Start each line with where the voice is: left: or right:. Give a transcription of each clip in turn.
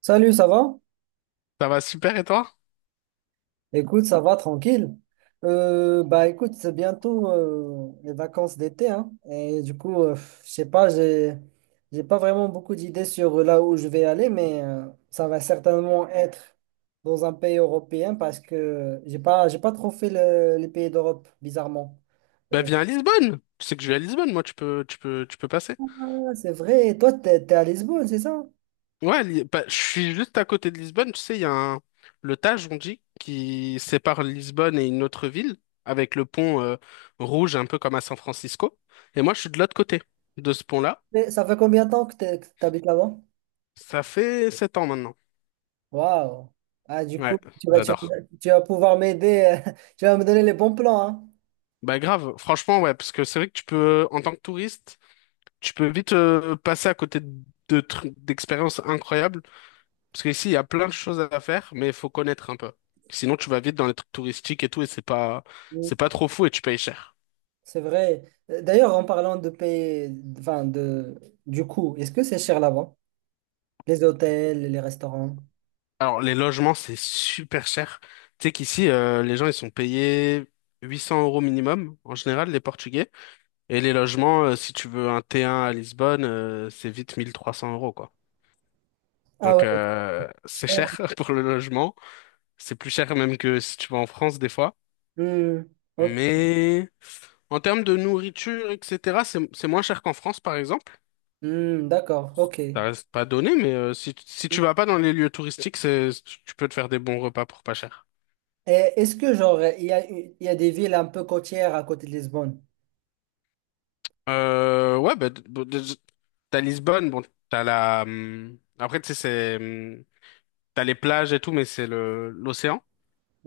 right: Salut, ça va?
left: Ça va super et toi?
right: Écoute, ça va, tranquille. Bah écoute, c'est bientôt les vacances d'été, hein, et du coup, je sais pas, j'ai pas vraiment beaucoup d'idées sur là où je vais aller, mais ça va certainement être dans un pays européen parce que j'ai pas trop fait les pays d'Europe, bizarrement.
left: Bah viens à Lisbonne. Tu sais que je vais à Lisbonne, moi tu peux passer.
right: Ah, c'est vrai, toi, t'es à Lisbonne, c'est ça?
left: Ouais, bah, je suis juste à côté de Lisbonne, tu sais, il y a un le Tage on dit qui sépare Lisbonne et une autre ville avec le pont rouge un peu comme à San Francisco et moi je suis de l'autre côté de ce pont-là.
right: Mais ça fait combien de temps que que t'habites là-bas?
left: Ça fait 7 ans maintenant.
right: Waouh! Ah, du coup,
left: Ouais, j'adore.
right: tu vas pouvoir m'aider, tu vas me donner les bons plans, hein?
left: Bah grave, franchement ouais parce que c'est vrai que tu peux en tant que touriste, tu peux vite passer à côté de trucs d'expériences incroyables. Parce qu'ici, il y a plein de choses à faire, mais il faut connaître un peu. Sinon, tu vas vite dans les trucs touristiques et tout, et c'est pas
right: Oui.
left: trop fou et tu payes cher.
right: C'est vrai. D'ailleurs, en parlant de payer, enfin de, du coût, est-ce que c'est cher là-bas? Les hôtels, les restaurants?
left: Alors, les logements, c'est super cher. Tu sais qu'ici, les gens, ils sont payés 800 euros minimum, en général, les Portugais. Et les logements, si tu veux un T1 à Lisbonne, c'est vite 1 300 euros, quoi.
right: Ah
left: Donc,
right: ouais. C'est
left: c'est
right: cher.
left: cher pour le logement. C'est plus cher même que si tu vas en France, des fois.
right: Hmm, ok.
left: Mais en termes de nourriture, etc., c'est moins cher qu'en France, par exemple.
right: D'accord, ok.
left: Ça
right: Et
left: reste pas donné, mais si tu vas pas dans les lieux touristiques, tu peux te faire des bons repas pour pas cher.
right: est-ce que genre il y a des villes un peu côtières à côté de Lisbonne?
left: Ouais, bah, bon, déjà, t'as Lisbonne, bon, t'as la. Après, tu sais, c'est. T'as les plages et tout, mais c'est le l'océan.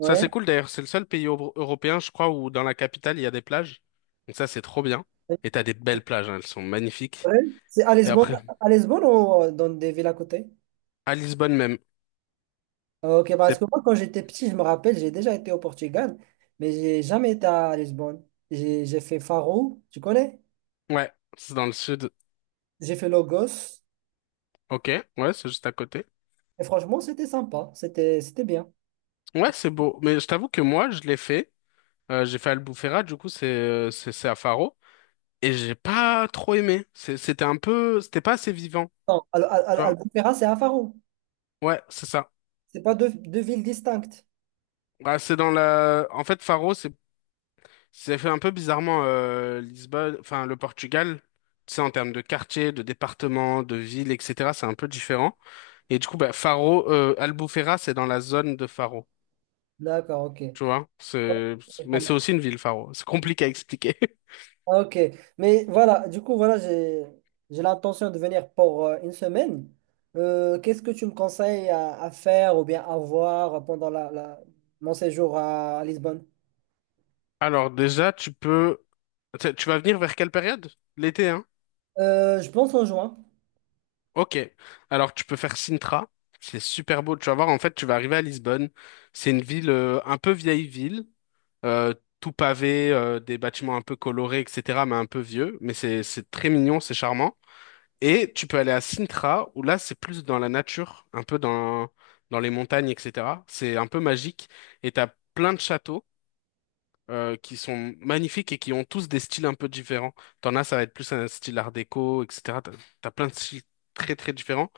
left: Ça, c'est cool d'ailleurs. C'est le seul pays européen, je crois, où dans la capitale, il y a des plages. Donc, ça, c'est trop bien. Et t'as des belles plages, hein, elles sont magnifiques.
right: Ouais. C'est à
left: Et
right: Lisbonne,
left: après,
right: à Lisbonne ou dans des villes à côté?
left: à Lisbonne même.
right: Ok, bah, parce
left: C'est.
right: que moi quand j'étais petit, je me rappelle, j'ai déjà été au Portugal, mais j'ai jamais été à Lisbonne. J'ai fait Faro, tu connais?
left: Ouais, c'est dans le sud.
right: J'ai fait Lagos.
left: Ok, ouais, c'est juste à côté.
right: Et franchement, c'était sympa, c'était bien.
left: Ouais, c'est beau. Mais je t'avoue que moi, je l'ai fait. J'ai fait Albufeira, du coup, c'est c'est à Faro. Et j'ai pas trop aimé. C'était un peu. C'était pas assez vivant,
right: Non,
left: tu vois?
right: Albufeira, c'est à Faro.
left: Ouais, c'est ça.
right: C'est pas deux villes distinctes.
left: Bah, c'est dans la. En fait, Faro, c'est fait un peu bizarrement Lisbonne. Enfin, le Portugal, tu sais, en termes de quartier, de département, de ville, etc., c'est un peu différent. Et du coup, bah, Faro. Albufeira, c'est dans la zone de Faro.
right: D'accord, ok. Ouais,
left: Tu vois,
right: c'est pas
left: mais
right: mal.
left: c'est aussi une ville, Faro. C'est compliqué à expliquer.
right: Ok, mais voilà, du coup, voilà, j'ai l'intention de venir pour une semaine. Qu'est-ce que tu me conseilles à faire ou bien à voir pendant mon séjour à Lisbonne?
left: Alors, déjà, tu peux, tu tu vas venir vers quelle période? L'été, hein?
right: Je pense en juin.
left: Ok. Alors, tu peux faire Sintra. C'est super beau. Tu vas voir, en fait, tu vas arriver à Lisbonne. C'est une ville, un peu vieille ville, euh, tout pavé, des bâtiments un peu colorés, etc., mais un peu vieux. Mais c'est très mignon, c'est charmant. Et tu peux aller à Sintra, où là, c'est plus dans la nature, un peu dans les montagnes, etc. C'est un peu magique. Et t'as plein de châteaux qui sont magnifiques et qui ont tous des styles un peu différents. T'en as, ça va être plus un style art déco, etc. T'as plein de styles très très différents.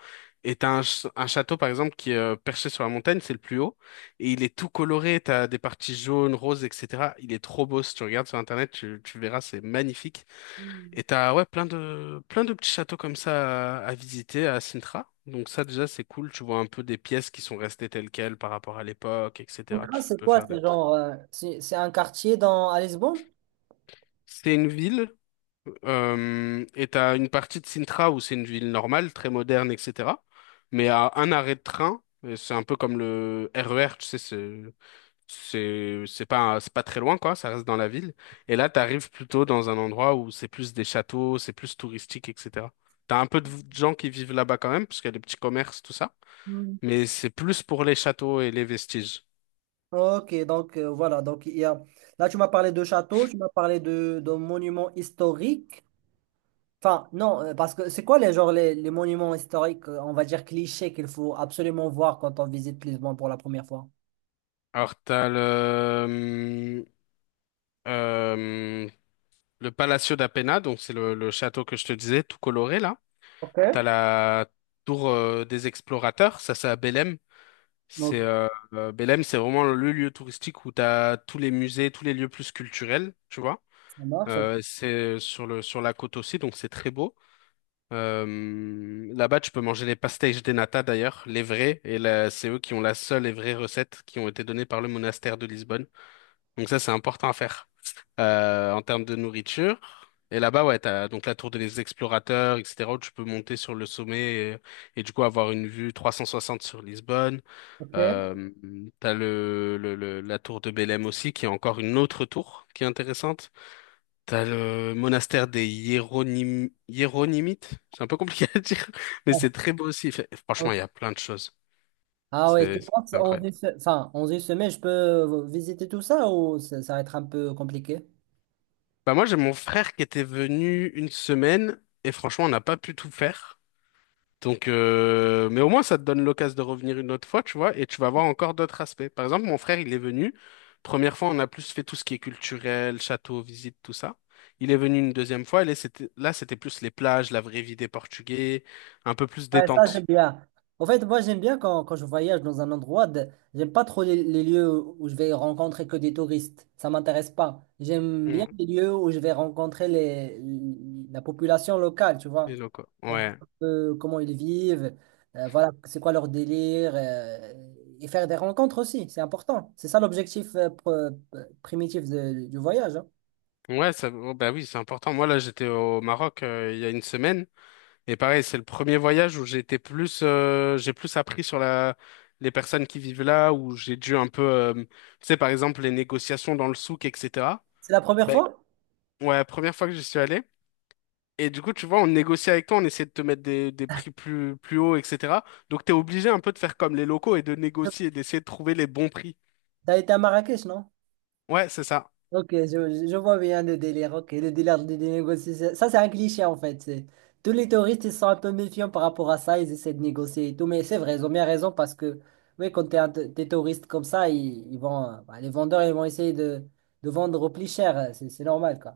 left: Et t'as un château, par exemple, qui est perché sur la montagne, c'est le plus haut, et il est tout coloré, t'as des parties jaunes, roses, etc. Il est trop beau, si tu regardes sur Internet, tu verras, c'est magnifique. Et t'as ouais, plein de petits châteaux comme ça à visiter à Sintra. Donc ça, déjà, c'est cool, tu vois un peu des pièces qui sont restées telles quelles par rapport à l'époque,
right: Donc,
left: etc.
right: là,
left: Tu
right: c'est
left: peux
right: quoi?
left: faire des
right: C'est
left: trucs.
right: genre, c'est un quartier dans, à Lisbonne?
left: C'est une ville. Et t'as une partie de Sintra où c'est une ville normale, très moderne, etc. Mais à un arrêt de train, et c'est un peu comme le RER, tu sais, c'est pas très loin quoi, ça reste dans la ville. Et là, t'arrives plutôt dans un endroit où c'est plus des châteaux, c'est plus touristique, etc. T'as un peu de gens qui vivent là-bas quand même, parce qu'il y a des petits commerces, tout ça. Mais c'est plus pour les châteaux et les vestiges.
right: Ok, donc voilà, donc il y a… Là, tu m'as parlé de châteaux, tu m'as parlé de monuments historiques. Enfin, non, parce que c'est quoi les genre les monuments historiques, on va dire clichés qu'il faut absolument voir quand on visite Lisbonne pour la première fois?
left: Alors t'as euh, Le Palacio d'Apena, donc c'est le château que je te disais, tout coloré là.
right: OK.
left: T'as la tour des explorateurs, ça c'est à Belém. C'est
right: Donc,
left: Belém, c'est vraiment le lieu touristique où t'as tous les musées, tous les lieux plus culturels, tu vois.
right: ça marche,
left: C'est sur le sur la côte aussi, donc c'est très beau. Là-bas, tu peux manger les pastéis de nata d'ailleurs, les vrais, et c'est eux qui ont la seule et vraie recette qui ont été donnée par le monastère de Lisbonne. Donc ça, c'est important à faire en termes de nourriture. Et là-bas, ouais, t'as donc la tour des explorateurs, etc., où tu peux monter sur le sommet et du coup avoir une vue 360 sur Lisbonne.
right: ok.
left: Euh, t'as la tour de Belém aussi, qui est encore une autre tour qui est intéressante. T'as le monastère des Hiéronymites. C'est un peu compliqué à dire, mais
right: Ah
left: c'est très beau aussi. Franchement, il y a plein de choses.
right: ah ouais, tu
left: C'est
right: penses en
left: incroyable.
right: enfin, en une semaine, je peux visiter tout ça ou ça va être un peu compliqué?
left: Bah moi j'ai mon frère qui était venu une semaine et franchement on n'a pas pu tout faire. Donc mais au moins ça te donne l'occasion de revenir une autre fois, tu vois, et tu vas voir encore d'autres aspects. Par exemple, mon frère, il est venu. Première fois, on a plus fait tout ce qui est culturel, château, visite, tout ça. Il est venu une deuxième fois, et là c'était plus les plages, la vraie vie des Portugais, un peu plus
right: Ouais, ça,
left: détente.
right: j'aime bien. En fait, moi, j'aime bien quand, je voyage dans un endroit, j'aime pas trop les lieux où je vais rencontrer que des touristes. Ça m'intéresse pas. J'aime bien
left: Mmh,
right: les lieux où je vais rencontrer la population locale, tu
left: les
right: vois.
left: locaux.
right: On voit
left: Ouais.
right: un peu comment ils vivent, voilà, c'est quoi leur délire, et faire des rencontres aussi, c'est important. C'est ça l'objectif primitif du voyage, hein.
left: Ouais, ça, oh, bah oui, c'est important. Moi là, j'étais au Maroc il y a une semaine. Et pareil, c'est le premier voyage où j'ai été plus, j'ai plus appris sur les personnes qui vivent là, où j'ai dû un peu, tu sais, par exemple, les négociations dans le souk, etc.
right: C'est la première
left: Ben,
right: fois?
left: ouais, première fois que j'y suis allé. Et du coup, tu vois, on négocie avec toi, on essaie de te mettre des prix plus hauts, etc. Donc, t'es obligé un peu de faire comme les locaux et de négocier, d'essayer de trouver les bons prix.
right: T'as été à Marrakech, non?
left: Ouais, c'est ça.
right: Ok, je vois bien le délire. Ok, le délire des négociations. Ça, c'est un cliché en fait. Tous les touristes, ils sont un peu méfiants par rapport à ça. Ils essaient de négocier et tout. Mais c'est vrai, ils ont bien raison parce que, oui, quand des touristes comme ça, ils vont, bah, les vendeurs, ils vont essayer de vendre au plus cher. C'est normal, quoi.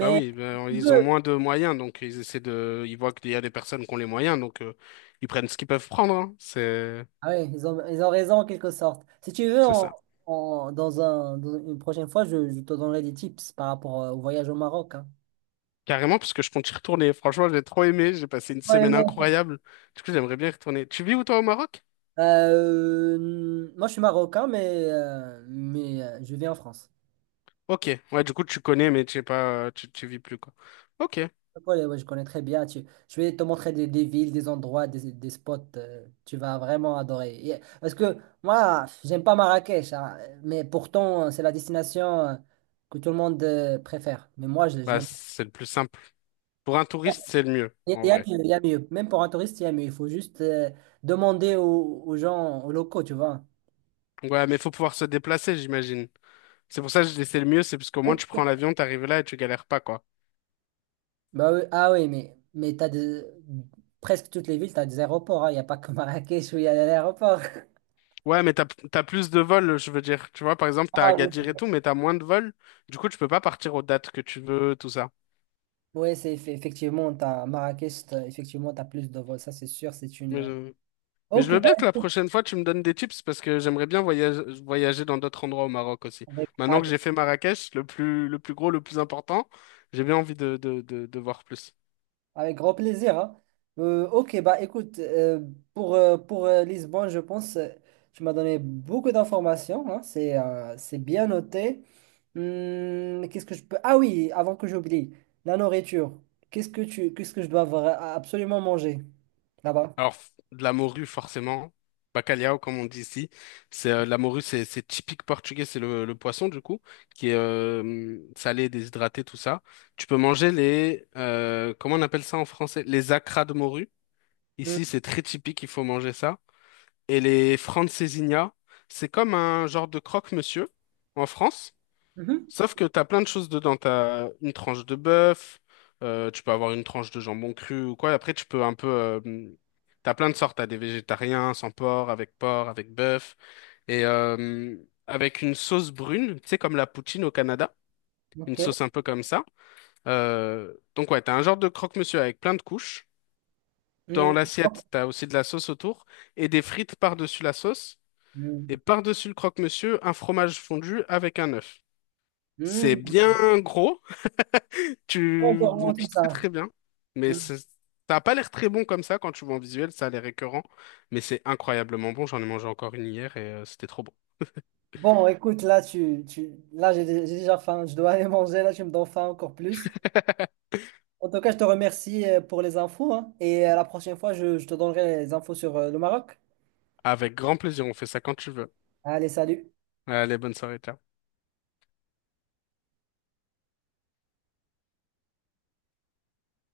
left: Bah oui,
right: si
left: ben,
right: tu
left: ils ont
right: veux,
left: moins de moyens, donc ils essaient ils voient qu'il y a des personnes qui ont les moyens, donc ils prennent ce qu'ils peuvent prendre, hein. C'est,
right: ah ouais, ils ont raison en quelque sorte. Si tu veux,
left: c'est ça.
right: dans dans une prochaine fois, je te donnerai des tips par rapport au voyage au Maroc, hein.
left: Carrément, parce que je compte y retourner. Franchement, j'ai trop aimé. J'ai passé une
right: Ouais.
left: semaine incroyable. Du coup, j'aimerais bien y retourner. Tu vis où, toi, au Maroc?
right: Euh, moi, je suis marocain, mais, je vis en France.
left: Ok. Ouais, du coup, tu connais, mais tu sais pas, tu vis plus, quoi. Ok.
right: Ouais, ouais, je connais très bien. Je vais te montrer des villes, des endroits, des spots, tu vas vraiment adorer. Parce que moi, j'aime pas Marrakech, hein, mais pourtant, c'est la destination que tout le monde préfère. Mais moi, je
left: Bah,
right: l'aime pas.
left: c'est le plus simple. Pour un touriste, c'est le mieux,
right: Il
left: en
right: y a
left: vrai.
right: mieux, il y a mieux. Même pour un touriste, il y a mieux. Il faut juste demander aux gens, aux locaux, tu vois.
left: Ouais, mais faut pouvoir se déplacer, j'imagine. C'est pour ça que je dis c'est le mieux, c'est parce qu'au moins, tu prends l'avion, t'arrives là et tu galères pas, quoi.
right: Bah oui, ah oui, mais presque toutes les villes, tu as des aéroports. Il n'y a pas que Marrakech où il y a l'aéroport.
left: Ouais, mais t'as plus de vols, je veux dire. Tu vois, par exemple, t'as
right: Ah oui, c'est
left: Agadir et tout, mais t'as moins de vols. Du coup, tu peux pas partir aux dates que tu veux, tout ça.
right: ouais, effectivement, t'as Marrakech, effectivement, tu as plus de vols, ça c'est sûr, c'est une…
left: Mais je
right: Ok,
left: veux
right: bah,
left: bien que la prochaine fois, tu me donnes des tips parce que j'aimerais bien voyager dans d'autres endroits au Maroc aussi.
right: avec,
left: Maintenant que
right: avec
left: j'ai fait Marrakech, le plus gros, le plus important, j'ai bien envie de voir plus.
right: avec grand plaisir, hein. Ok, bah écoute, pour Lisbonne, je pense, tu m'as donné beaucoup d'informations, hein. C'est bien noté. Qu'est-ce que je peux… Ah oui, avant que j'oublie, la nourriture. Qu'est-ce que je dois absolument manger là-bas?
left: Alors, de la morue, forcément. Bacalhau, comme on dit ici. La morue, c'est typique portugais. C'est le poisson, du coup, qui est salé, déshydraté, tout ça. Tu peux manger comment on appelle ça en français? Les acras de morue.
right: Hum.
left: Ici, c'est très typique, il faut manger ça. Et les francesinha, c'est comme un genre de croque-monsieur en France,
right: Mhm.
left: sauf que t'as plein de choses dedans. T'as une tranche de bœuf, tu peux avoir une tranche de jambon cru ou quoi. Après, tu peux un peu... t'as plein de sortes. T'as des végétariens, sans porc, avec porc, avec bœuf. Et avec une sauce brune, tu sais, comme la poutine au Canada. Une
right: Ok.
left: sauce un peu comme ça. Donc ouais, t'as un genre de croque-monsieur avec plein de couches. Dans
right: Hum, ok.
left: l'assiette, t'as aussi de la sauce autour et des frites par-dessus la sauce. Et
right: Hum.
left: par-dessus le croque-monsieur, un fromage fondu avec un œuf. C'est
right: Hum,
left: bien gros,
right: très
left: tu
right: gourmand, tout
left: manges très
right: ça.
left: très bien, mais
right: Hum.
left: ça n'a pas l'air très bon comme ça quand tu vois en visuel, ça a l'air écœurant, mais c'est incroyablement bon, j'en ai mangé encore une hier et c'était trop bon.
right: Bon, écoute, là, là j'ai déjà faim. Je dois aller manger. Là, tu me donnes faim encore plus. En tout cas, je te remercie pour les infos, hein, et à la prochaine fois, je te donnerai les infos sur le Maroc.
left: Avec grand plaisir, on fait ça quand tu veux.
right: Allez, salut.
left: Allez, bonne soirée, ciao.